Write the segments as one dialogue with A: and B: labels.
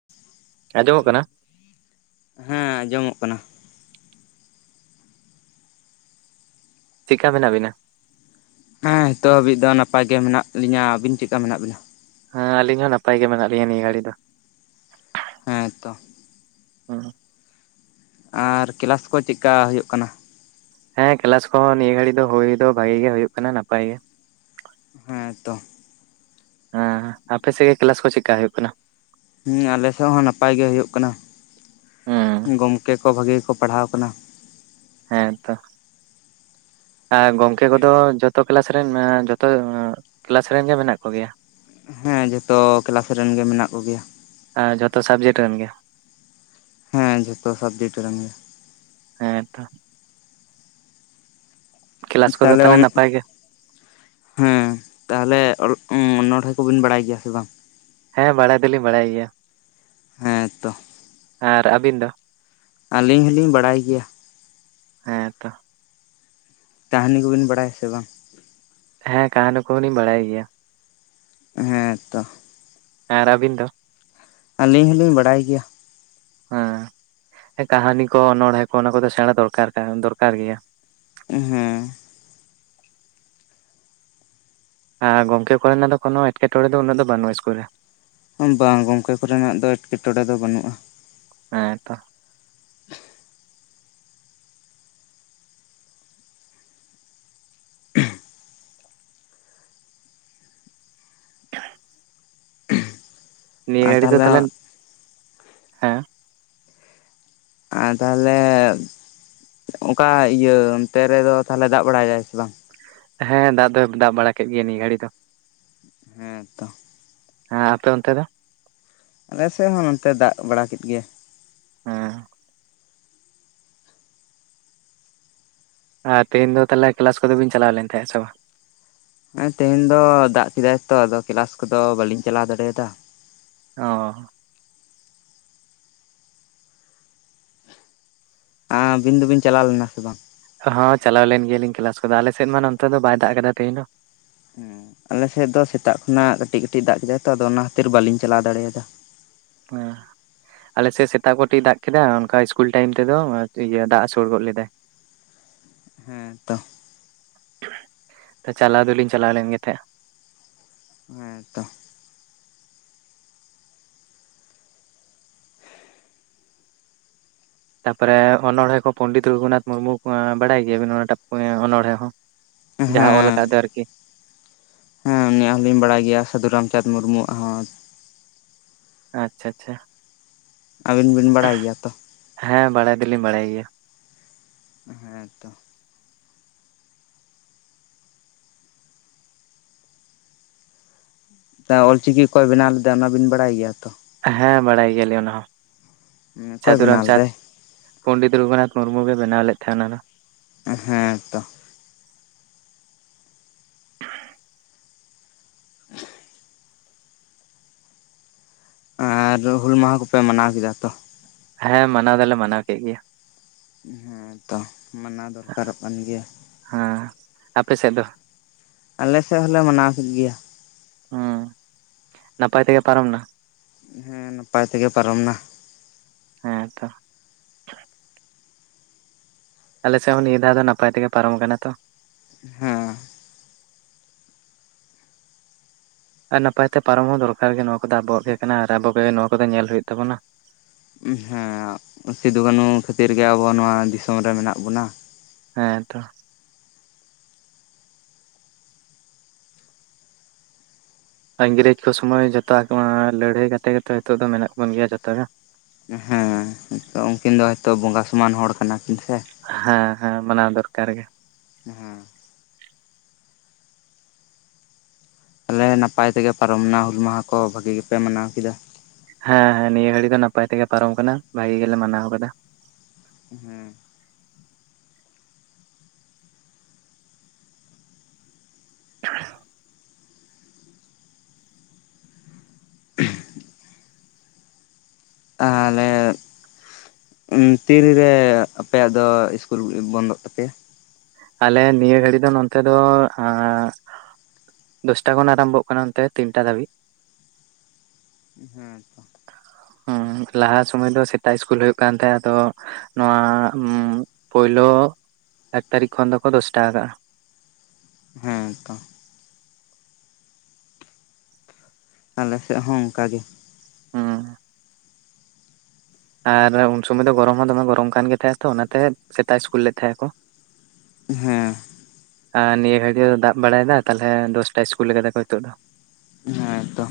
A: [unintelligible]
B: ᱟᱸᱡᱚᱢᱚᱜ ᱠᱟᱱᱟ
A: ᱦᱮᱸ ᱟᱸᱡᱚᱢᱚᱜ ᱠᱟᱱᱟ
B: ᱪᱮᱠᱟ ᱢᱮᱱᱟᱜ ᱵᱤᱱᱟ?
A: ᱦᱮᱸ ᱱᱤᱛᱚᱜ ᱦᱟᱵᱤᱡ ᱫᱚ ᱱᱟᱯᱟᱭ ᱜᱮ ᱢᱮᱱᱟᱜ ᱞᱤᱧᱟ᱾ ᱟᱵᱤᱱ ᱪᱮᱫᱠᱟ ᱢᱮᱱᱟᱜ ᱵᱤᱱᱟ?
B: ᱦᱮᱸ ᱟᱞᱤᱧ ᱦᱚᱸ ᱱᱟᱯᱟᱭ ᱜᱮ ᱢᱮᱱᱟᱜ ᱞᱤᱧᱟ ᱱᱤᱭᱟᱹ ᱜᱷᱟᱲᱤ ᱫᱚ᱾
A: ᱦᱮᱸᱛᱚ
B: ᱦᱩᱸ
A: ᱟᱨ ᱠᱮᱞᱟᱥ ᱠᱚ ᱪᱮᱫᱠᱟ ᱦᱩᱭᱩᱜ ᱠᱟᱱᱟ?
B: ᱦᱮᱸ ᱠᱞᱟᱥ ᱠᱚᱦᱚᱸ ᱱᱤᱭᱟᱹ ᱜᱷᱟᱲᱤᱡ ᱫᱚ ᱦᱩᱭ ᱫᱚ ᱵᱷᱟᱜᱤ ᱜᱮ ᱦᱩᱭᱩᱜ ᱠᱟᱱᱟ ᱱᱟᱯᱟᱭ ᱜᱮ᱾
A: ᱦᱮᱸ ᱛᱚ
B: ᱦᱮᱸ ᱟᱯᱮ ᱥᱮᱜ ᱜᱮ ᱠᱞᱟᱥ ᱠᱚ ᱪᱮᱜᱠᱟ ᱦᱳᱭᱳᱜ ᱠᱟᱱᱟ?
A: ᱦᱮ ᱟᱞᱮ ᱥᱮᱫ ᱦᱚᱸ ᱱᱟᱯᱟᱭ ᱜᱮ ᱦᱳᱭᱳᱜ ᱠᱟᱱᱟ
B: ᱦᱩᱸ
A: ᱜᱚᱝᱠᱮ ᱠᱚ ᱵᱷᱟᱜᱮ ᱜᱮ ᱠᱚ ᱯᱟᱲᱦᱟᱣ ᱠᱟᱱᱟ᱾
B: ᱦᱮᱸᱛᱚ ᱦᱮ ᱜᱚᱢᱠᱮ ᱠᱚᱫᱚ ᱡᱚᱛᱚ ᱠᱮᱞᱟᱥ ᱨᱮᱱ ᱡᱚᱛᱚ ᱠᱮᱞᱟᱥ ᱨᱮᱱ ᱜᱮ ᱢᱮᱱᱟᱜ ᱠᱚᱜᱮᱭᱟ᱾
A: ᱦᱮᱸ ᱡᱚᱛᱚ ᱠᱮᱞᱟᱥ ᱨᱮᱱ ᱜᱮ ᱢᱮᱱᱟᱜ ᱠᱚᱜᱮᱭᱟ᱾
B: ᱦᱮ ᱡᱚᱛᱟ ᱥᱟᱵᱡᱮᱠᱴ ᱨᱮᱱ ᱜᱮ᱾
A: ᱦᱮᱸ ᱡᱷᱚᱛᱚ ᱥᱟᱵᱡᱮᱠᱴ ᱨᱮᱱ ᱜᱮ᱾
B: ᱦᱮᱸ ᱛᱚ ᱠᱮᱞᱟᱥ ᱠᱚᱫᱚ
A: ᱛᱟᱦᱚᱞᱮ ᱚᱱ
B: ᱱᱟᱯᱟᱭ ᱜᱮ
A: ᱦᱮᱸ ᱛᱟᱦᱚᱞᱮ ᱚᱱᱚᱲᱦᱮ ᱠᱚᱵᱤᱱ ᱵᱟᱲᱟᱭ ᱜᱮᱭᱟ ᱥᱮ ᱵᱟᱝ?
B: ᱦᱮᱸ ᱵᱟᱲᱟᱭ ᱫᱚᱞᱤᱧ ᱵᱟᱲᱟᱭ ᱜᱮᱭᱟ,
A: ᱦᱮᱸ ᱛᱚ
B: ᱟᱨ ᱟᱵᱤᱱ ᱫᱚ?
A: ᱟᱞᱤᱧ ᱦᱚᱞᱤᱧ ᱵᱟᱲᱟᱭ ᱜᱮᱭᱟ᱾
B: ᱦᱮᱸᱛᱚ
A: ᱛᱟᱹᱦᱱᱤ ᱠᱚᱵᱤᱱ ᱵᱟᱲᱟᱭᱟ ᱥᱮ ᱵᱟᱝ?
B: ᱦᱮᱸ ᱠᱟᱦᱱᱤ ᱠᱚᱦᱚ ᱞᱤᱧ ᱵᱟᱲᱟᱭ ᱜᱮᱭᱟ᱾
A: ᱦᱮᱸᱛᱚ᱾
B: ᱦᱮᱸ ᱟᱨ ᱟᱵᱤᱱ ᱫᱚ?
A: ᱟᱞᱤᱧ ᱦᱚᱞᱤᱧ ᱵᱟᱰᱟᱭ ᱜᱮᱭᱟ᱾
B: ᱦᱮᱸ ᱠᱟᱦᱱᱤ ᱠᱚ ᱚᱱᱚᱬᱦᱮᱸ ᱠᱚ ᱚᱱᱟ ᱠᱚᱫᱚ ᱥᱮᱬᱟ ᱫᱚᱨᱠᱟᱨ ᱠᱟᱱ ᱫᱚᱨᱠᱟᱨ ᱜᱮᱭᱟ᱾
A: ᱦᱩᱸ
B: ᱟᱨ ᱜᱚᱝᱠᱮ ᱠᱚᱨᱮᱱᱟᱜ ᱫᱚ ᱠᱚᱱᱚ ᱮᱴᱠᱮᱴᱚᱬᱮ ᱫᱚ ᱩᱱᱟᱹᱜ ᱫᱚ ᱵᱟᱱᱩᱜᱼᱟ ᱤᱥᱠᱩᱞ ᱨᱮ
A: ᱵᱟᱝ ᱜᱚᱝᱠᱮ ᱠᱚᱨᱮᱱᱟᱜ ᱫᱚ ᱮᱴᱠᱮᱴᱚᱬᱮ ᱫᱚ ᱵᱟᱹᱱᱩᱜᱼᱟ᱾
B: ᱦᱮᱸ ᱛᱚ ᱱᱤᱭᱟᱹ ᱜᱷᱟᱹᱲᱤ ᱫᱚ ᱛᱟᱦᱚᱞᱮ ᱦᱮᱸ᱾
A: ᱟᱨ ᱛᱟᱦᱚᱞᱮ, ᱚᱱᱠᱟ ᱤᱭᱟᱹ ᱚᱱᱛᱮ ᱨᱮᱫᱚ ᱛᱟᱦᱚᱞᱮ ᱫᱟᱜ ᱵᱟᱲᱟᱭᱫᱟᱭ ᱥᱮ ᱵᱟᱝ?
B: ᱦᱮᱸ ᱫᱟᱜ ᱫᱚᱭ ᱫᱟᱜ ᱵᱟᱲᱟ ᱠᱮᱫ ᱜᱮᱭᱟ ᱱᱤᱭᱟᱹ ᱜᱷᱟᱹᱲᱤ ᱫᱚ᱾
A: ᱦᱮᱸ ᱛᱚ
B: ᱦᱮᱸ ᱟᱯᱮ ᱚᱱᱛᱮ ᱫᱚ?
A: ᱟᱞᱮ ᱥᱮᱜ ᱦᱚᱸ ᱱᱚᱱᱛᱮ ᱫᱟᱜ ᱵᱟᱲᱟ ᱠᱮᱫ ᱜᱮᱭᱟ᱾
B: ᱦᱮᱸ ᱾ ᱟᱨ ᱛᱮᱦᱮᱧ ᱫᱚ ᱛᱟᱞᱦᱮ ᱠᱮᱞᱟᱥ ᱠᱚᱫᱚ ᱵᱤᱱ ᱪᱟᱞᱟᱣ ᱞᱮᱱ ᱛᱟᱦᱮᱸᱜ ᱥᱮ ᱵᱟᱝ?
A: ᱦᱮᱸ ᱛᱮᱦᱮᱧ ᱫᱚ ᱫᱟᱜ ᱠᱮᱫᱟᱭ ᱛᱚ ᱟᱫᱚ ᱠᱮᱞᱟᱥ ᱠᱚᱫᱚ ᱵᱟᱞᱤᱧ ᱪᱟᱞᱟᱣ ᱫᱟᱲᱮᱭᱟᱫᱟ ᱾
B: ᱚ ᱻᱻ
A: ᱟᱹᱵᱤᱱ ᱫᱚᱵᱤᱱ ᱪᱟᱞᱟᱣ ᱞᱮᱱᱟ ᱥᱮ ᱵᱟᱝ?
B: ᱦᱚᱸ ᱪᱟᱞᱟᱣ ᱞᱮᱱ ᱜᱮᱭᱟᱞᱤᱧ ᱠᱮᱞᱟᱥ ᱠᱚᱫᱚ ᱟᱞᱮ ᱥᱮᱫ ᱢᱟ ᱱᱚᱛᱮ ᱫᱚ ᱵᱟᱭ ᱫᱟᱜ ᱠᱟᱫᱟ ᱛᱮᱦᱮᱧ ᱫᱚ ᱾
A: ᱦᱮᱸ ᱟᱞᱮᱥᱮᱫ ᱫᱚ ᱥᱮᱛᱟᱜ ᱠᱷᱚᱱᱟᱜ ᱠᱟᱹᱴᱤᱡ ᱠᱟᱹᱴᱤᱡ ᱫᱟᱜ ᱠᱮᱫᱟᱭ ᱛᱚ ᱟᱫᱚ ᱚᱱᱟ ᱠᱷᱛᱤᱨ ᱵᱟᱞᱤᱧ ᱪᱟᱞᱟᱣ ᱫᱟᱲᱮᱭᱟ ᱫᱟ ᱾
B: ᱦᱮᱸ ᱾ ᱟᱞᱮᱥᱮᱫ ᱥᱮᱛᱟᱜ ᱠᱟᱴᱤᱡ ᱫᱟᱜ ᱠᱮᱫᱟᱭ ᱚᱱᱠᱟ ᱤᱥᱠᱩᱞ ᱴᱟᱭᱤᱢ ᱛᱮᱫᱚ ᱤᱭᱟᱹ ᱫᱟᱜ ᱦᱥᱩᱲ ᱜᱚᱫ ᱞᱮᱫᱟ ᱾
A: ᱦᱮᱸ ᱛᱚ ᱼᱼ
B: ᱪᱟᱞᱟᱣ ᱫᱚᱞᱤᱧ ᱪᱟᱞᱟᱣ ᱞᱮᱱ ᱜᱮ ᱛᱟᱦᱮᱜ ᱾
A: ᱦᱮᱸ ᱛᱚ ᱾
B: ᱛᱟᱯᱚᱨᱮ ᱚᱱᱚᱬᱦᱮ ᱠᱚ ᱯᱚᱱᱰᱤᱛ ᱨᱚᱜᱷᱩᱱᱟᱛᱷ ᱢᱩᱨᱢᱩ ᱵᱟᱲᱟᱭ ᱜᱮᱭᱟᱵᱤᱱ ᱚᱱᱟ ᱢᱟᱜ ᱚᱱᱚᱬᱦᱮ ᱦᱚᱸ? ᱡᱟᱦᱟᱸ ᱚᱞ
A: ᱦᱮᱸ
B: ᱟᱠᱟᱫ ᱫᱚ ᱟᱨᱠᱤ ᱾
A: ᱦᱮᱸ ᱩᱱᱤᱭᱟᱜ ᱦᱚᱸᱞᱤᱧ ᱵᱟᱲᱟᱭ ᱜᱮᱭᱟ ᱥᱟᱹᱫᱷᱩ ᱨᱟᱢᱪᱟᱸᱫᱽ ᱢᱩᱨᱢᱩ ᱣᱟᱜ ᱦᱚᱸ ᱾
B: ᱟᱪᱪᱷᱟ ᱟᱪᱪᱷᱟ ᱾
A: ᱟᱹᱵᱤᱱ ᱵᱤᱱ ᱵᱟᱲᱟᱭ ᱜᱮᱭᱟ ᱛᱚ ᱾
B: ᱦᱮᱸ ᱵᱟᱲᱟᱭ ᱫᱚᱞᱤᱧ ᱵᱟᱲᱟᱭ ᱜᱮᱭᱟ ᱾
A: ᱦᱮᱸ ᱛᱚ ᱾ ᱫᱟ ᱚᱞ ᱪᱤᱠᱤ ᱚᱠᱚᱭ ᱵᱮᱱᱟᱣ ᱞᱮᱫᱟ ᱚᱱᱟᱵᱤᱱ ᱵᱟᱲᱟᱭ ᱜᱮᱭᱟ ᱛᱚ?
B: ᱦᱮᱸ ᱵᱟᱲᱟᱭ ᱜᱮᱭᱟᱞᱮ ᱚᱱᱟ ᱦᱚᱸ
A: ᱚᱠᱚᱭ
B: ᱥᱟᱹᱫᱷᱩ
A: ᱵᱮᱱᱟᱣ
B: ᱨᱟᱢᱪᱟᱸᱫᱽ
A: ᱞᱮᱫᱟᱭ?
B: ᱾ ᱯᱚᱱᱰᱤᱛ ᱨᱚᱜᱷᱩᱱᱟᱛᱷ ᱢᱩᱨᱢᱩ ᱜᱮ ᱵᱮᱱᱟᱣ ᱞᱮᱫ ᱛᱟᱦᱮᱱᱟ ᱚᱱᱟ ᱾
A: ᱦᱮᱸ ᱛᱚ ᱾ ᱟᱨ ᱦᱩᱞ ᱢᱟᱦᱟ ᱠᱚᱯᱮ ᱢᱟᱱᱟᱣ ᱠᱮᱫᱟ ᱛᱚ?
B: ᱦᱮᱸ ᱢᱟᱱᱟᱣ ᱫᱚᱞᱮ ᱢᱟᱱᱟᱣ ᱠᱮᱜ ᱜᱮᱭᱟ ᱾
A: ᱦᱮᱸ ᱛᱚ ᱢᱟᱱᱟᱣ ᱫᱚᱨᱠᱟᱨᱚᱜ ᱠᱟᱱ ᱜᱮᱭᱟ ᱾
B: ᱦᱮᱸ ᱟᱯᱮ ᱥᱮᱫ ᱫᱚ ᱼᱼ
A: ᱟᱞᱮ ᱥᱮᱫ ᱦᱚᱞᱮ ᱢᱟᱱᱟᱣ ᱠᱮᱫ ᱜᱮᱭᱟ ᱾
B: ᱦᱚᱸ ᱱᱟᱯᱟᱭ ᱛᱮᱜᱮ ᱯᱟᱨᱚᱢ ᱱᱟ?
A: ᱦᱮᱸ ᱱᱟᱯᱟᱭ ᱛᱮᱜᱮ ᱯᱟᱨᱚᱢ ᱱᱟ ᱾
B: ᱦᱮᱸ ᱛᱚ ᱾ ᱟᱞᱮᱥᱮᱜ ᱦᱚᱸ ᱱᱤᱭᱟᱹ ᱫᱷᱟᱣ ᱫᱚ ᱱᱟᱯᱟᱭ ᱛᱮᱜᱮ ᱯᱟᱨᱚᱢ ᱠᱟᱱᱟ ᱛᱚ ᱾
A: ᱦᱮᱸ ᱾
B: ᱟᱨ ᱱᱟᱯᱟᱭ ᱛᱮ ᱯᱟᱨᱚᱢ ᱦᱚᱸ ᱫᱚᱨᱠᱟᱨ ᱜᱮ ᱱᱚᱣᱟ ᱠᱚᱫᱚ ᱟᱵᱚᱣᱟᱜ ᱜᱮ ᱠᱟᱱᱟ ᱟᱨ ᱟᱵᱚ ᱠᱚ ᱜᱮ ᱱᱚᱣᱟ ᱠᱚᱫᱚ ᱧᱮᱞ ᱦᱩᱭᱩᱜ ᱛᱟᱵᱚᱱᱟ ᱾
A: ᱦᱮᱸ ᱥᱤᱫᱩ ᱠᱟᱹᱱᱩ ᱠᱷᱟᱹᱛᱤᱨ ᱜᱮ ᱟᱵᱚ ᱟᱜ ᱱᱚᱣᱟ ᱫᱤᱥᱚᱢ ᱨᱮ ᱢᱮᱱᱟᱜ ᱵᱚᱱᱟ ᱾
B: ᱦᱮᱸ ᱛᱚ ᱾ ᱤᱝᱨᱮᱡᱽ ᱠᱚ ᱥᱚᱢᱚᱭ ᱡᱚᱛᱚ ᱞᱟᱹᱲᱦᱟᱹᱭ ᱠᱟᱛᱮ ᱜᱮᱛᱚ ᱱᱤᱛᱚᱜ ᱫᱚ ᱢᱮᱱᱟᱜ ᱵᱚᱱ ᱜᱮᱭᱟ ᱡᱚᱛᱚ ᱜᱮ ᱾
A: ᱦᱮᱸ ᱾ ᱛᱚ ᱩᱱᱠᱤᱱ ᱫᱚ ᱦᱚᱭᱛᱚ ᱵᱚᱸᱜᱟ ᱥᱚᱢᱟᱱ ᱦᱚᱲ ᱠᱟᱱᱟ ᱠᱤᱱ ᱥᱮ ᱾
B: ᱦᱮᱸ ᱦᱮᱸ ᱢᱟᱱᱟᱣ ᱫᱚᱨᱠᱟᱨ ᱜᱮ ᱾
A: ᱦᱮᱸ ᱛᱟᱞᱮ ᱱᱟᱯᱟᱭ ᱛᱮᱜᱮ ᱯᱟᱨᱚᱢᱱᱟ ᱦᱩᱞ ᱢᱟᱦᱟ ᱠᱚ ᱵᱷᱟᱹᱜᱤ ᱜᱮᱯᱮ ᱢᱟᱱᱟᱣ ᱠᱮᱫᱟ᱾
B: ᱦᱮᱸ ᱱᱤᱭᱟᱹ ᱜᱷᱟᱹᱲᱤ ᱫᱚ ᱱᱟᱯᱟᱭ ᱛᱮᱜᱮ ᱯᱟᱨᱚᱢ ᱠᱟᱱᱟ ᱵᱷᱟᱜᱤ ᱜᱮᱞᱮ ᱢᱟᱱᱟᱣ ᱠᱟᱫᱟ ᱾
A: ᱦᱮᱸ ᱾ ᱛᱟᱦᱟᱞᱮ ᱼᱼ ᱛᱤ ᱨᱮ ᱟᱯᱮᱭᱟᱜ ᱫᱚ ᱤᱥᱠᱩᱞ ᱵᱚᱱᱫᱚᱜ ᱛᱟᱯᱮᱭᱟ
B: ᱟᱞᱮ ᱱᱤᱭᱟᱹ ᱜᱷᱟᱹᱲᱤᱡ ᱫᱚ ᱱᱚᱛᱮ ᱫᱚ [inaudible] ᱫᱚᱥᱴᱟ ᱠᱷᱚᱱ ᱟᱨᱟᱢᱵᱚᱜ ᱠᱟᱱᱟ ᱚᱱᱛᱮ ᱛᱤᱱᱴᱟ ᱫᱷᱟᱹᱵᱤᱡ
A: ᱦᱚᱸ
B: ᱦᱩᱸ ᱞᱟᱦᱟ ᱥᱩᱢᱟᱹᱭ ᱫᱚ ᱥᱮᱛᱟᱜ ᱤᱥᱠᱩᱞ ᱦᱳᱭᱳᱜ ᱠᱟᱱ ᱛᱟᱦᱮᱸᱜ ᱟᱫᱚ ᱱᱚᱣᱟ ᱯᱳᱭᱞᱳ ᱮᱠ ᱛᱟᱹᱨᱤᱠ ᱠᱷᱚᱱ ᱫᱚᱠᱚ ᱫᱚᱥᱴᱟ ᱠᱟᱜᱼᱟ᱾
A: ᱦᱮᱸ ᱛᱚ ᱟᱞᱮ ᱥᱮᱜ ᱦᱚᱸ ᱚᱝᱠᱟ ᱜᱮ᱾
B: ᱦᱩᱸ ᱟᱨ ᱩᱱ ᱥᱩᱢᱟᱹᱭ ᱫᱚ ᱜᱚᱨᱚᱢ ᱦᱚᱸ ᱫᱚᱢᱮ ᱜᱚᱨᱚᱢ ᱠᱟᱱ ᱜᱮ ᱛᱟᱦᱮᱸᱜᱼᱟ ᱛᱚ ᱚᱱᱟ ᱛᱮ ᱥᱮᱛᱟᱜ ᱥᱠᱩᱞ ᱞᱮᱫ ᱛᱟᱦᱮᱜ ᱟᱠᱚ᱾
A: ᱦᱮᱸ
B: ᱟ ᱱᱤᱭᱟᱹ ᱜᱷᱟᱹᱲᱤ ᱫᱚ ᱫᱟᱜ ᱵᱟᱲᱟᱭᱫᱟ ᱛᱟᱦᱞᱮ ᱫᱚᱥᱴᱟ ᱤᱥᱠᱩᱞ ᱠᱟᱫᱟ ᱠᱚ ᱱᱤᱛᱚᱜ ᱫᱚ ᱾
A: ᱦᱮᱸ ᱛᱚ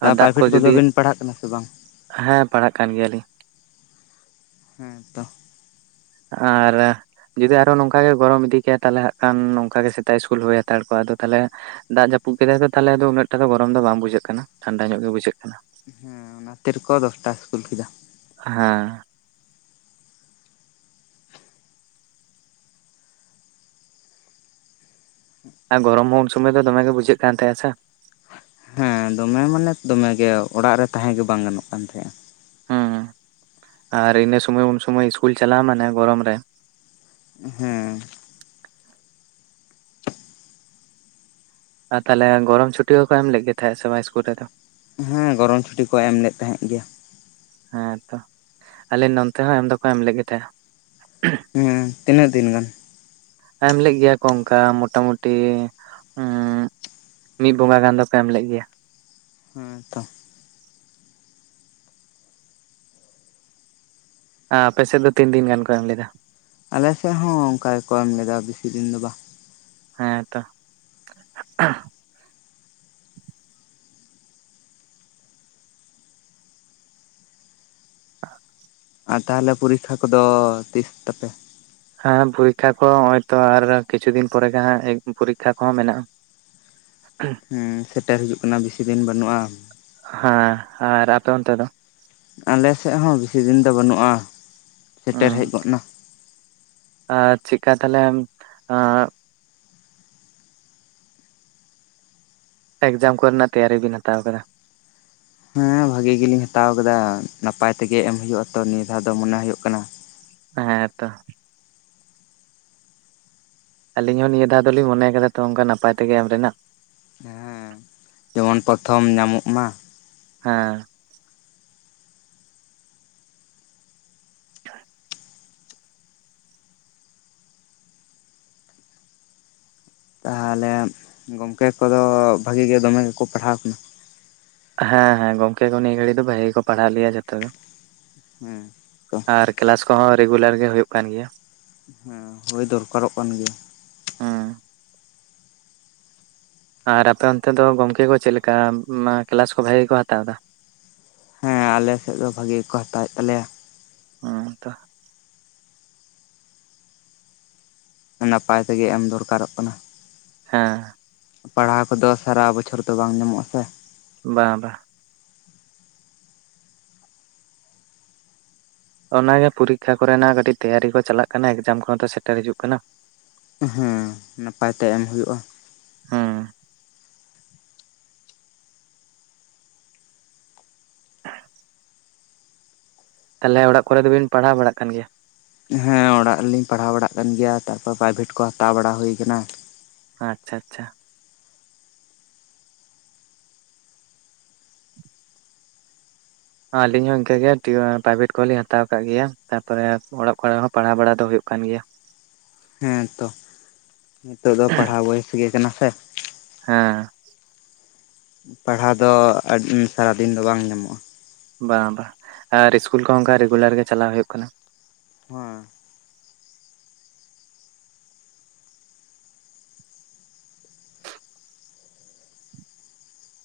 A: ᱛᱟ
B: ᱟᱨ ᱫᱟᱜ ᱠᱚ
A: ᱯᱟᱭᱵᱷᱮᱴ ᱠᱚᱫᱚ
B: ᱡᱩᱫᱤ
A: ᱵᱤᱱ ᱯᱟᱲᱦᱟᱜ ᱠᱟᱱᱟ ᱥᱮ ᱵᱟᱝ?
B: ᱦᱮᱸ ᱯᱟᱲᱦᱟᱜ ᱠᱟᱱ ᱜᱮᱭᱟ ᱞᱤᱧ᱾
A: ᱦᱮᱸ ᱛᱚ
B: ᱟᱨ ᱡᱩᱫᱤ ᱟᱨᱦᱚᱸ ᱱᱚᱝᱠ ᱜᱮ ᱜᱚᱨᱚᱢ ᱤᱫᱤ ᱠᱮᱭᱟ ᱛᱟᱦᱞᱮ ᱦᱟᱸᱜ ᱠᱷᱟᱱ ᱱᱚᱝᱱᱠᱟ ᱜᱮ ᱥᱮᱛᱟᱜ ᱥᱠᱩᱞ ᱦᱳᱭ ᱦᱟᱛᱟᱲ ᱠᱚᱼᱟ ᱟᱫᱚ ᱛᱟᱦᱞᱮ ᱫᱟᱜ ᱡᱟᱹᱯᱩᱫ ᱠᱮᱫᱟᱭ ᱛᱚ ᱛᱟᱦᱞᱮ ᱩᱱᱟᱹᱜ ᱴᱟ ᱫᱚ ᱜᱚᱨᱚᱢ ᱫᱚ ᱵᱟᱝ ᱵᱩᱡᱷᱟᱹᱜ ᱠᱟᱱᱟ ᱴᱷᱟᱱᱰᱟ ᱧᱚᱜ ᱜᱮ ᱵᱩᱡᱷᱟᱹᱜ ᱠᱟᱱᱟ᱾
A: ᱦᱮᱸ ᱚᱱᱟ ᱠᱷᱟᱛᱤᱨ ᱠᱚ ᱫᱚᱥᱴᱟ ᱤᱥᱠᱩᱞ ᱠᱮᱫᱟ᱾
B: ᱦᱮᱸ ᱟᱨ ᱜᱚᱨᱚᱢ ᱦᱚᱸ ᱩᱱ ᱥᱚᱢᱚᱭ ᱫᱚᱢᱮ ᱜᱮ ᱵᱩᱡᱷᱟᱹᱜ ᱠᱟᱱ ᱛᱟᱦᱮᱸᱜᱼᱟ ᱥᱮ᱾
A: ᱦᱮᱸ ᱫᱚᱢᱮ ᱢᱟᱱᱮ ᱫᱚᱢᱮ ᱜᱮ ᱚᱲᱟᱜ ᱨᱮ ᱛᱟᱦᱮᱸ ᱜᱮ ᱵᱟᱝ ᱜᱟᱱᱚᱜ ᱠᱟᱱ ᱛᱟᱦᱮᱸᱜᱼᱟ᱾
B: ᱦᱩᱸ ᱟᱨ ᱤᱱᱟᱹ ᱥᱩᱢᱟᱹᱭ ᱩᱱ ᱥᱩᱢᱟᱹᱭ ᱤᱥᱠᱩᱞ ᱪᱟᱞᱟᱜᱼᱟ ᱢᱟᱱᱮ ᱜᱚᱨᱚᱢ ᱨᱮ
A: ᱦᱩᱸ
B: ᱟᱨ ᱛᱟᱦᱞᱮ ᱜᱚᱨᱚᱢ ᱪᱷᱩᱴᱤ ᱦᱚᱸᱠᱚ ᱮᱢ ᱞᱮᱫ ᱜᱮ ᱛᱟᱦᱮᱸᱜ ᱥᱮ ᱵᱟᱝ ᱤᱥᱠᱩᱞ ᱨᱮᱫᱚ?
A: ᱦᱮᱸ ᱜᱚᱨᱚᱢ ᱪᱷᱩᱴᱤ ᱠᱚ ᱮᱢ ᱞᱮᱫ ᱛᱟᱦᱮᱸᱫ ᱜᱮᱭᱟ᱾
B: ᱦᱮᱸᱛᱚ ᱟᱞᱮ ᱱᱚᱱᱛᱮ ᱦᱚᱸ ᱮᱢ ᱫᱚᱠᱚ ᱮᱢ ᱞᱮᱫ ᱜᱮ ᱛᱟᱦᱮᱸᱜ ᱾
A: ᱦᱩᱸ ᱛᱤᱱᱟᱹᱜ ᱫᱤᱱ ᱜᱟᱱ?
B: ᱮᱢ ᱞᱮᱫ ᱜᱮᱭᱟ ᱠᱚ ᱚᱝᱠᱟ ᱢᱚᱴᱟ ᱢᱩᱴᱤ ᱩᱸᱜ ᱢᱤᱜ ᱵᱚᱸᱜᱟ ᱜᱟᱱ ᱫᱚᱠᱚ ᱮᱢ ᱞᱮᱜ ᱜᱮᱭᱟ᱾
A: ᱦᱮᱸ ᱛᱚ
B: ᱟᱯᱮ ᱥᱮᱜ ᱫᱚ ᱛᱤᱱ ᱫᱤᱱ ᱜᱟᱱ ᱠᱚ ᱮᱢ ᱞᱮᱫᱟ?
A: ᱟᱞᱮ ᱥᱮᱫ ᱦᱚᱸ ᱚᱝᱠᱟ ᱜᱮᱠᱚ ᱮᱢ ᱞᱮᱫᱟ ᱵᱤᱥᱤ ᱫᱤᱱ ᱫᱚ ᱵᱟ᱾
B: ᱦᱮᱸ ᱛᱚ [unintelligible]
A: ᱟᱨ ᱛᱟᱦᱞᱮ ᱯᱚᱨᱤᱠᱠᱷᱟ ᱠᱚᱫᱚ ᱛᱤᱥ ᱛᱟᱯᱮ?
B: ᱦᱮᱸ ᱯᱚᱨᱤᱠᱠᱷᱟ ᱠᱚ ᱦᱚᱜᱼᱚᱭ ᱛᱚ ᱟᱨ ᱠᱤᱪᱷᱩ ᱫᱤᱱ ᱯᱚᱨᱮ ᱜᱮ ᱦᱟᱸᱜ ᱯᱚᱨᱤᱠᱠᱷᱟ ᱠᱚᱦᱚᱸ ᱢᱮᱱᱟᱜᱼᱟ᱾ [inaudible]
A: ᱦᱩᱸ ᱥᱮᱴᱮᱨ ᱦᱤᱡᱩᱜ ᱠᱟᱱᱟ ᱵᱤᱥᱤ ᱫᱤᱱ ᱵᱟᱹᱱᱩᱜᱼᱟ᱾
B: ᱦᱟᱸ ᱟᱨ ᱟᱯᱮ ᱚᱱᱛᱮ ᱫᱚ?
A: ᱟᱞᱮ ᱥᱮᱜ ᱦᱚᱸ ᱵᱤᱥᱤ ᱫᱤᱱ ᱫᱚ ᱵᱟᱹᱱᱩᱜᱼᱟ, ᱥᱮᱴᱮᱨ
B: ᱦᱩᱸ
A: ᱦᱮᱡ ᱜᱚᱫ ᱱᱟ᱾
B: ᱟᱨ ᱪᱮᱜᱠᱟ ᱛᱟᱦᱞᱮᱢ ᱟᱸ ᱮᱠᱡᱟᱢ ᱠᱚᱨᱮ ᱱᱟᱜ ᱛᱮᱭᱟᱨᱤ ᱵᱤᱱ ᱦᱟᱛᱟᱣ ᱠᱟᱫᱟ᱾
A: ᱦᱮᱸ ᱵᱷᱟᱹᱜᱮ ᱜᱮᱞᱤᱧ ᱦᱟᱛᱟᱣ ᱠᱟᱫᱟ ᱱᱟᱯᱟᱭ ᱛᱮᱜᱮ ᱮᱢ ᱦᱩᱭᱳᱜ-ᱟ ᱛᱚ ᱱᱤᱭᱟᱹ ᱫᱷᱟᱣ ᱫᱚ ᱢᱚᱱᱮ ᱦᱩᱭᱩᱜ ᱠᱟᱱᱟ
B: ᱦᱮᱸ ᱛᱚ ᱟᱞᱤᱧ ᱦᱚᱸ ᱱᱤᱭᱟᱹ ᱫᱷᱟᱣ ᱫᱚᱞᱤᱧ ᱢᱚᱱᱮ ᱠᱟᱫᱟ ᱛᱚ ᱚᱱᱠᱟ ᱱᱟᱯᱟᱭ ᱛᱮᱜᱮ ᱮᱢ ᱨᱮᱱᱟᱜ᱾
A: ᱦᱮᱸ ᱡᱮᱢᱚᱱ ᱯᱚᱛᱷᱚᱢ ᱧᱟᱢᱚᱜ ᱢᱟ᱾
B: ᱦᱮᱸ [inaudible]
A: ᱛᱟᱦᱚᱞᱮ ᱜᱚᱝᱠᱮ ᱠᱚᱫᱚ ᱵᱷᱟᱹᱜᱤ ᱜᱮ ᱫᱚᱢᱮ ᱜᱮᱠᱚ ᱯᱟᱲᱦᱟᱣ
B: ᱦᱮᱸ ᱦᱮᱸ ᱜᱚᱝᱠᱮ ᱠᱚ ᱱᱤᱭᱟᱹ ᱜᱷᱟᱹᱲᱤ ᱫᱚ ᱵᱷᱟᱜᱮ ᱜᱮᱠᱚ ᱯᱟᱲᱦᱟᱜ ᱞᱮᱭᱟ ᱡᱷᱚᱛᱚ ᱜᱮ᱾
A: ᱦᱩᱸ ᱛᱚ
B: ᱟᱨ ᱠᱮᱞᱟᱥ ᱠᱚᱦᱚᱸ ᱨᱮᱜᱩᱞᱟᱨ ᱜᱮ ᱦᱩᱭᱩᱜ ᱠᱟᱱ ᱜᱮᱭᱟ
A: ᱦᱮᱸ ᱦᱳᱭ ᱫᱚᱨᱠᱟᱨᱚᱜ ᱠᱟᱱ ᱜᱮᱭᱟ
B: ᱦᱩᱸ ᱟᱨ ᱟᱯᱮ ᱚᱱᱛᱮ ᱫᱚ ᱜᱚᱝᱠᱮ ᱠᱚ ᱪᱮᱫ ᱞᱮᱠᱟ ᱠᱮᱞᱟᱥ ᱠᱚ ᱵᱷᱟᱜᱮ ᱜᱮ ᱠᱚ ᱦᱟᱛᱟᱣ ᱫᱟ
A: ᱦᱮᱸ ᱟᱞᱮᱥᱮᱫ ᱫᱚ ᱵᱷᱟᱜᱤ ᱜᱮᱠᱚ ᱦᱟᱛᱟᱣᱮᱫ ᱛᱟᱞᱮᱭᱟ
B: ᱦᱮᱸ ᱛᱚ
A: ᱱᱟᱯᱟᱭ ᱛᱮᱜᱮ ᱮᱢ ᱫᱚᱨᱠᱟᱨᱚᱜ ᱠᱟᱱᱟ
B: ᱦᱮᱸ
A: ᱯᱟᱲᱦᱟᱣ ᱠᱚᱫᱚ ᱥᱟᱨᱟ ᱵᱚᱪᱷᱚᱨ ᱫᱚ ᱵᱟᱝ ᱧᱟᱢᱚᱜ-ᱟ ᱥᱮ
B: ᱵᱟᱝ ᱵᱟᱝ ᱚᱱᱟᱜᱮ ᱯᱚᱨᱤᱠᱠᱷᱟ ᱠᱚᱨᱮᱱᱟᱜ ᱠᱟᱹᱴᱤᱡ ᱛᱮᱭᱟᱨᱤ ᱠᱚ ᱪᱟᱞᱟᱜ ᱠᱟᱱᱟ ᱮᱠᱡᱟᱢ ᱠᱚᱦᱚᱸᱛᱚ ᱥᱮᱴᱮᱨ ᱦᱤᱡᱩᱜ ᱠᱟᱱᱟ
A: ᱦᱮᱸ ᱱᱟᱯᱟᱭ ᱛᱮ ᱮᱢ ᱦᱩᱭᱩᱜᱼᱟ
B: ᱦᱩᱸ ᱛᱟᱞᱦᱮ ᱚᱲᱟᱜ ᱠᱚᱨᱮ ᱫᱚᱵᱤᱱ ᱯᱟᱲᱦᱟᱣ ᱵᱟᱲᱟᱜ ᱠᱟᱱ ᱜᱮᱭᱟ
A: ᱦᱮᱸ ᱚᱲᱟᱜ ᱨᱮᱞᱤᱧ ᱯᱟᱲᱦᱟᱣ ᱵᱟᱲᱟᱜ ᱠᱟᱱ ᱜᱮᱭᱟ ᱛᱟᱨᱯᱚᱨ ᱯᱨᱟᱭᱵᱷᱮᱴ ᱠᱚ ᱦᱟᱛᱟᱣ ᱵᱟᱲᱟ ᱦᱩᱭ ᱟᱠᱟᱱᱟ
B: ᱟᱪᱪᱷᱟ ᱟᱪᱪᱷᱟ ᱟᱪᱪᱷᱟ ᱟᱞᱤᱧ ᱦᱚᱸ ᱤᱱᱠᱟᱹᱜᱮ ᱯᱨᱟᱭᱵᱷᱮᱴ ᱠᱚᱦᱚᱸᱞᱤᱧ ᱦᱟᱛᱟᱣ ᱟᱠᱟᱫ ᱜᱮᱭᱟ ᱛᱟᱨᱯᱚᱨᱮ ᱚᱲᱟᱜ ᱠᱚᱨᱮ ᱦᱚᱸ ᱯᱟᱲᱦᱟᱣ ᱵᱟᱲᱟ ᱫᱚ ᱦᱩᱭᱩᱜ ᱠᱟᱱ ᱜᱮᱭᱟ
A: ᱦᱮᱸᱛᱚ ᱱᱤᱛᱳᱜ ᱫᱚ ᱯᱟᱲᱦᱟᱣ ᱵᱚᱭᱮᱥ ᱜᱮ ᱠᱟᱱᱟ ᱥᱮ
B: ᱦᱮᱸ
A: ᱯᱟᱲᱦᱟᱣ ᱫᱚ ᱟᱰᱤ ᱥᱟᱨᱟᱫᱤᱱ ᱫᱚ ᱵᱟᱝ ᱧᱟᱢᱚᱜᱼᱟ
B: ᱵᱟᱝ ᱵᱟᱝ ᱟᱨ ᱤᱥᱠᱩᱞ ᱠᱚᱦᱚᱸ ᱚᱱᱠᱟ ᱨᱮᱜᱩᱞᱟᱨ ᱜᱮ ᱪᱟᱞᱟᱣ ᱦᱩᱭᱩᱜ ᱠᱟᱱᱟ
A: ᱦᱮᱸ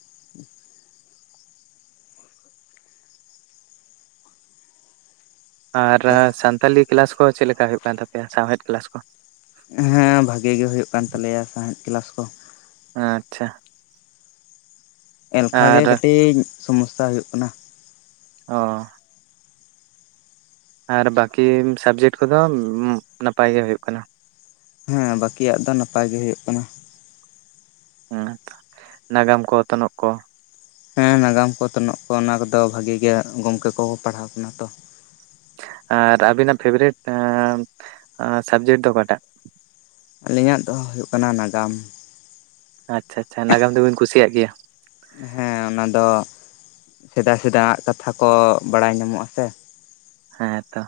A: [inaudible]
B: ᱟᱨ ᱥᱟᱱᱛᱟᱞᱤ ᱠᱮᱞᱟᱥ ᱠᱚ ᱪᱮᱫ ᱞᱮᱠᱟ ᱦᱩᱭᱩᱜ ᱠᱟᱱ ᱛᱟᱯᱮᱭᱟ ᱥᱟᱶᱦᱮᱫ ᱠᱮᱞᱟᱥ ᱠᱚ
A: ᱦᱮᱸ ᱵᱷᱟᱜᱤ ᱜᱮ ᱦᱩᱭᱩᱜ ᱠᱟᱱ ᱛᱟᱞᱮᱭᱟ ᱥᱟᱦᱮᱫ ᱠᱮᱞᱟᱥ ᱠᱚ
B: ᱟᱪᱪᱷᱟ
A: ᱮᱞᱠᱷᱟ ᱜᱮ
B: ᱟᱨ
A: ᱠᱟᱹᱴᱤᱡ ᱥᱚᱢᱚᱥᱟ ᱦᱩᱭᱩᱜ ᱠᱟᱱᱟ
B: ᱚ ᱟᱨ ᱵᱟᱠᱤ ᱥᱟᱵᱽᱡᱮᱠᱴ ᱠᱚᱫᱚ ᱱᱟᱯᱟᱭ ᱜᱮ ᱦᱩᱭᱩᱜ ᱠᱟᱱᱟ
A: ᱦᱮᱸ ᱵᱟᱠᱤᱭᱟᱜ ᱫᱚ ᱱᱟᱯᱟᱭ ᱜᱮ ᱦᱩᱭᱩᱜ ᱠᱟᱱᱟ
B: ᱦᱮᱸ ᱱᱟᱜᱟᱢ ᱠᱚ ᱚᱛᱱᱚᱜ ᱠᱚ
A: ᱦᱮᱸ ᱱᱟᱜᱟᱢ ᱠᱚ ᱚᱛᱱᱚᱜ ᱠᱚ ᱚᱱᱟ ᱠᱚᱫᱚ ᱵᱷᱟᱜᱤ ᱜᱮ ᱜᱚᱝᱠᱮ ᱠᱚ ᱯᱟᱲᱦᱟᱣ ᱠᱟᱱᱟ ᱛᱚ
B: ᱟᱨ ᱟᱵᱤᱱᱟᱜ ᱯᱷᱮᱵᱟᱨᱮᱴ ᱥᱟᱵᱡᱮᱠᱴ ᱫᱚ ᱚᱠᱟᱴᱟᱜ
A: ᱟᱹᱞᱤᱧᱟᱜ ᱫᱚ ᱦᱩᱭᱩᱜ ᱠᱟᱱᱟ ᱱᱟᱜᱟᱢ
B: ᱟᱪᱪᱷᱟ ᱟᱪᱪᱷᱟ ᱱᱟᱜᱟᱢ ᱫᱚᱵᱤᱧ ᱠᱩᱥᱤᱭᱟᱜ ᱜᱮᱭᱟ
A: ᱦᱮᱸ ᱚᱱᱟ ᱫᱚ ᱥᱮᱫᱟᱭ ᱥᱮᱫᱟᱭᱟᱜ ᱠᱟᱛᱷᱟ ᱠᱚ ᱵᱟᱲᱟᱭ ᱧᱟᱢᱚᱜᱼᱟ ᱥᱮ
B: ᱦᱮᱸ ᱛᱚ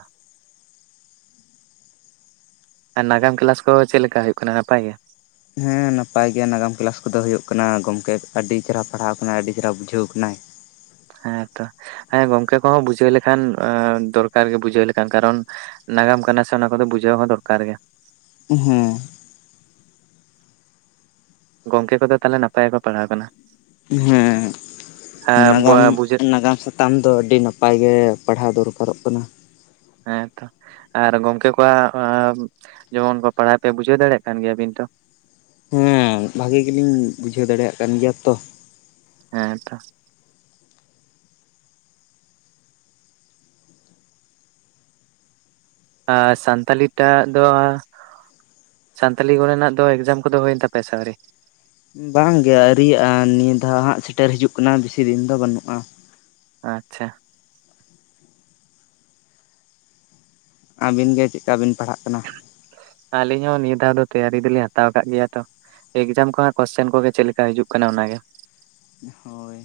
B: ᱟᱨ ᱱᱟᱜᱟᱢ ᱠᱮᱞᱟᱥ ᱠᱚ ᱪᱮᱫ ᱞᱮᱠᱟ ᱦᱩᱭᱩᱜ ᱠᱟᱱᱟ ᱱᱟᱯᱟᱭ ᱜᱮ
A: ᱦᱮᱸ ᱱᱟᱯᱟᱭ ᱜᱮᱭᱟ ᱱᱟᱜᱟᱢ ᱠᱮᱞᱟᱥ ᱠᱚᱫᱚ ᱦᱩᱭᱩᱜ ᱠᱟᱱᱟ ᱜᱚᱝᱠᱮ ᱟᱹᱰᱤ ᱪᱮᱦᱨᱟ ᱯᱟᱲᱦᱟᱣ ᱠᱟᱱᱟᱭ ᱟᱹᱰᱤ ᱪᱮᱨᱦᱟ ᱵᱩᱡᱷᱟᱹᱣ ᱠᱟᱱᱟᱭ
B: ᱦᱮᱸᱛᱚ ᱦᱮᱸ ᱜᱚᱝᱠᱮ ᱠᱚᱦᱚᱸ ᱵᱩᱡᱷᱟᱹᱣ ᱞᱮᱠᱷᱟᱱ ᱫᱚᱨᱠᱟᱨ ᱜᱮ ᱵᱩᱡᱷᱟᱹᱣ ᱞᱮᱠᱷᱟᱱ ᱠᱟᱨᱚᱱ ᱱᱟᱜᱟᱢ ᱠᱟᱱᱟ ᱥᱮ ᱚᱱᱟ ᱠᱚᱫᱚ ᱵᱩᱡᱷᱟᱹᱣ ᱦᱚᱸ ᱫᱚᱨᱠᱟᱨ ᱜᱮ
A: ᱦᱩᱸ
B: ᱜᱚᱝᱠᱮ ᱠᱚᱫᱚ ᱛᱟᱞᱦᱮ ᱱᱟᱯᱟᱭ ᱜᱮᱠᱚ ᱯᱟᱲᱦᱟᱣ ᱠᱟᱱᱟ
A: ᱦᱮᱸ ᱱᱟᱜᱟᱢ
B: ᱟᱨ ᱵᱩᱡᱷᱟᱹᱜ
A: ᱱᱟᱜᱟᱢ ᱥᱟ ᱛᱟᱢ ᱫᱚ ᱟᱹᱰᱤ ᱱᱟᱯᱟᱭ ᱜᱮ ᱯᱟᱲᱦᱟᱣ ᱫᱚᱨᱠᱟᱨᱚᱜ ᱠᱟᱱᱟ
B: ᱦᱮᱸ ᱛᱚ ᱟᱨ ᱜᱚᱝᱠᱮ ᱠᱚᱣᱟᱜ ᱡᱮᱢᱚᱱ ᱠᱚ ᱯᱟᱲᱦᱟᱣ ᱯᱮᱭᱟ ᱵᱩᱡᱷᱟᱹᱣ ᱫᱟᱲᱮᱭᱟᱜ ᱠᱟᱱ ᱜᱮᱭᱟ ᱵᱤᱱ ᱛᱚ
A: ᱦᱩᱸ ᱵᱷᱟᱜᱤ ᱜᱮᱞᱤᱧ ᱵᱩᱡᱷᱟᱹᱣ ᱫᱟᱲᱮᱭᱟᱜ ᱠᱟᱱ ᱜᱮᱭᱟ ᱛᱚ
B: ᱦᱮᱸ ᱛᱚ ᱟᱨ ᱥᱟᱱᱛᱟᱞᱤ ᱴᱟᱜ ᱫᱚ ᱥᱟᱱᱛᱟᱞᱤ ᱠᱚᱨᱮᱱᱟᱜ ᱫᱚ ᱮᱠᱡᱟᱢ ᱠᱚᱫᱚ ᱦᱩᱭᱮᱱ ᱛᱟᱯᱮᱭᱟ ᱥᱮ ᱟᱹᱨᱤ
A: ᱵᱟᱝ ᱜᱮ ᱟᱹᱨᱤᱭᱟᱜᱼᱟ ᱱᱤᱭᱟᱹ ᱫᱷᱟᱣ ᱦᱟᱸᱜ ᱥᱮᱴᱮᱨ ᱦᱤᱡᱩᱜ ᱠᱟᱱᱟ ᱵᱮᱥᱤ ᱫᱤᱱ ᱫᱚ ᱵᱟᱹᱱᱩᱜᱼᱟ
B: ᱟᱪᱪᱷᱟ
A: ᱟᱹᱵᱤᱱ ᱜᱮ ᱪᱮᱫᱠᱟ ᱵᱤᱱ ᱯᱟᱲᱦᱟᱜ ᱠᱟᱱᱟ
B: ᱟᱹᱞᱤᱧ ᱦᱚᱸ ᱱᱤᱭᱟᱹ ᱫᱷᱟᱣ ᱫᱚ ᱛᱮᱭᱟᱨᱤ ᱫᱚᱞᱤᱧ ᱦᱟᱛᱟᱣ ᱠᱟᱜ ᱜᱮᱭᱟ ᱛᱚ ᱮᱠᱡᱟᱢ ᱠᱚᱦᱟᱸᱜ ᱠᱚᱥᱪᱮᱱ ᱠᱚᱜᱮ ᱪᱮᱫ ᱞᱮᱠᱟ ᱦᱤᱡᱩᱜ ᱠᱟᱱᱟ ᱚᱱᱟ ᱜᱮ
A: ᱦᱳᱭ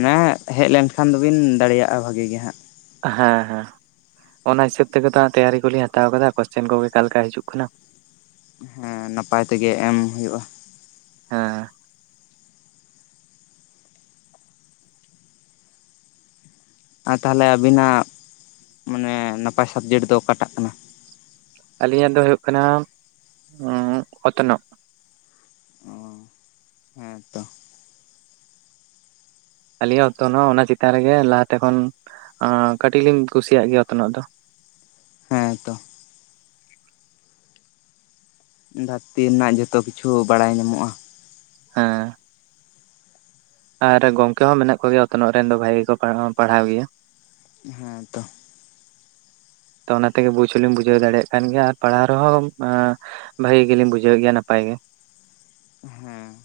A: ᱢᱟᱱᱮ ᱦᱮᱡ ᱞᱮᱱᱠᱷᱟᱱ ᱫᱚᱵᱤᱱ ᱫᱟᱲᱮᱭᱟᱜᱼᱟ ᱵᱷᱟᱜᱤ ᱜᱮ ᱦᱟᱸᱜ
B: ᱦᱮᱸ ᱦᱮᱸ ᱚᱱᱟ ᱦᱤᱥᱟᱹᱵ ᱛᱮᱜᱮ ᱫᱚ ᱛᱮᱭᱟᱨᱤ ᱠᱚᱞᱤᱧ ᱦᱟᱛᱟᱣ ᱠᱟᱫᱟ ᱠᱚᱥᱪᱮᱱ ᱠᱚᱜᱮ ᱟᱠᱟ ᱞᱮᱠᱟ ᱦᱤᱡᱩᱜ ᱠᱟᱱᱟ
A: ᱦᱮᱸ ᱱᱟᱯᱟᱭ ᱛᱮᱜᱮ ᱮᱢ ᱦᱩᱭᱩᱜᱼᱟ
B: ᱦᱮᱸ
A: ᱟᱨ ᱛᱟᱦᱚᱞᱮ ᱟᱵᱤᱱᱟᱜ ᱢᱟᱱᱮ ᱱᱟᱯᱟᱭ ᱥᱟᱵᱽᱡᱮᱠᱴ ᱫᱚ ᱚᱠᱟᱴᱟᱜ ᱠᱟᱱᱟ
B: ᱟᱹᱞᱤᱧᱟᱜ ᱫᱚ ᱦᱩᱭᱩᱜ ᱠᱟᱱᱟ ᱚᱛᱱᱚᱜ
A: ᱚ ᱦᱮᱸ ᱛᱚ
B: ᱟᱹᱞᱤᱧᱟᱜ ᱚᱛᱱᱚᱜ ᱚᱱᱟ ᱪᱮᱛᱟᱱ ᱨᱮᱜᱮ ᱞᱟᱦᱟᱛᱮ ᱠᱷᱚᱱ ᱠᱟᱹᱴᱤᱡ ᱞᱤᱧ ᱠᱩᱥᱤᱭᱟᱜ ᱜᱮᱭᱟ ᱚᱛᱱᱚᱜ ᱫᱚ
A: ᱦᱮᱸ ᱛᱚ ᱫᱷᱟᱹᱨᱛᱤ ᱨᱮᱱᱟᱜ ᱡᱷᱚᱛᱚ ᱠᱤᱪᱷᱩ ᱵᱟᱲᱟᱭ ᱧᱟᱢᱚᱜᱼᱟ
B: ᱦᱮᱸ ᱟᱨ ᱜᱚᱝᱠᱮ ᱦᱚᱸ ᱢᱮᱱᱟᱜ ᱠᱚ ᱜᱮᱭᱟ ᱚᱛᱱᱚᱜ ᱨᱮᱱ ᱫᱚ ᱵᱷᱟᱜᱮ ᱠᱚ ᱯᱟᱲᱦᱟᱣ ᱜᱮᱭᱟ
A: ᱦᱮᱸ ᱛᱚ
B: ᱛᱚ ᱚᱱᱟ ᱛᱮᱜᱮ ᱵᱩᱡᱽ ᱦᱚᱸᱞᱤᱧ ᱵᱩᱡᱷᱟᱹᱣ ᱫᱟᱲᱮᱜ ᱠᱟᱱ ᱜᱮᱭᱟ ᱟᱨ ᱯᱟᱲᱦᱟᱣ ᱨᱮᱦᱚᱸ ᱵᱷᱟᱜᱤ ᱜᱮᱞᱤᱧ ᱵᱩᱡᱷᱟᱹᱣ ᱜᱮᱭᱟ ᱱᱟᱯᱟᱭ ᱜᱮ
A: ᱦᱮᱸ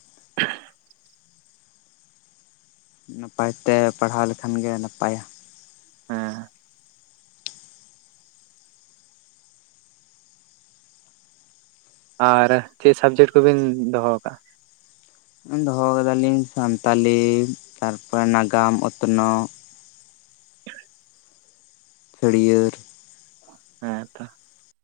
A: ᱱᱟᱯᱟᱭ ᱛᱮ ᱯᱟᱲᱦᱟᱣ ᱞᱮᱠᱷᱟᱱ ᱜᱮ ᱱᱟᱯᱟᱭᱟ
B: ᱦᱮᱸ ᱟᱨ ᱪᱮᱫ ᱥᱟᱵᱽᱡᱮᱴ ᱠᱚᱵᱤᱱ ᱫᱚᱦᱚ ᱠᱟᱜᱼᱟ
A: ᱫᱚᱦᱚ ᱠᱟᱫᱟᱞᱤᱧ ᱥᱟᱱᱛᱟᱞᱤ ᱛᱟᱨᱯᱚᱨᱮ ᱱᱟᱜᱟᱢ ᱚᱛᱱᱚᱜ
B: [unintelligible]
A: ᱥᱟᱹᱲᱭᱟᱹᱨ
B: ᱦᱮᱸ ᱛᱚ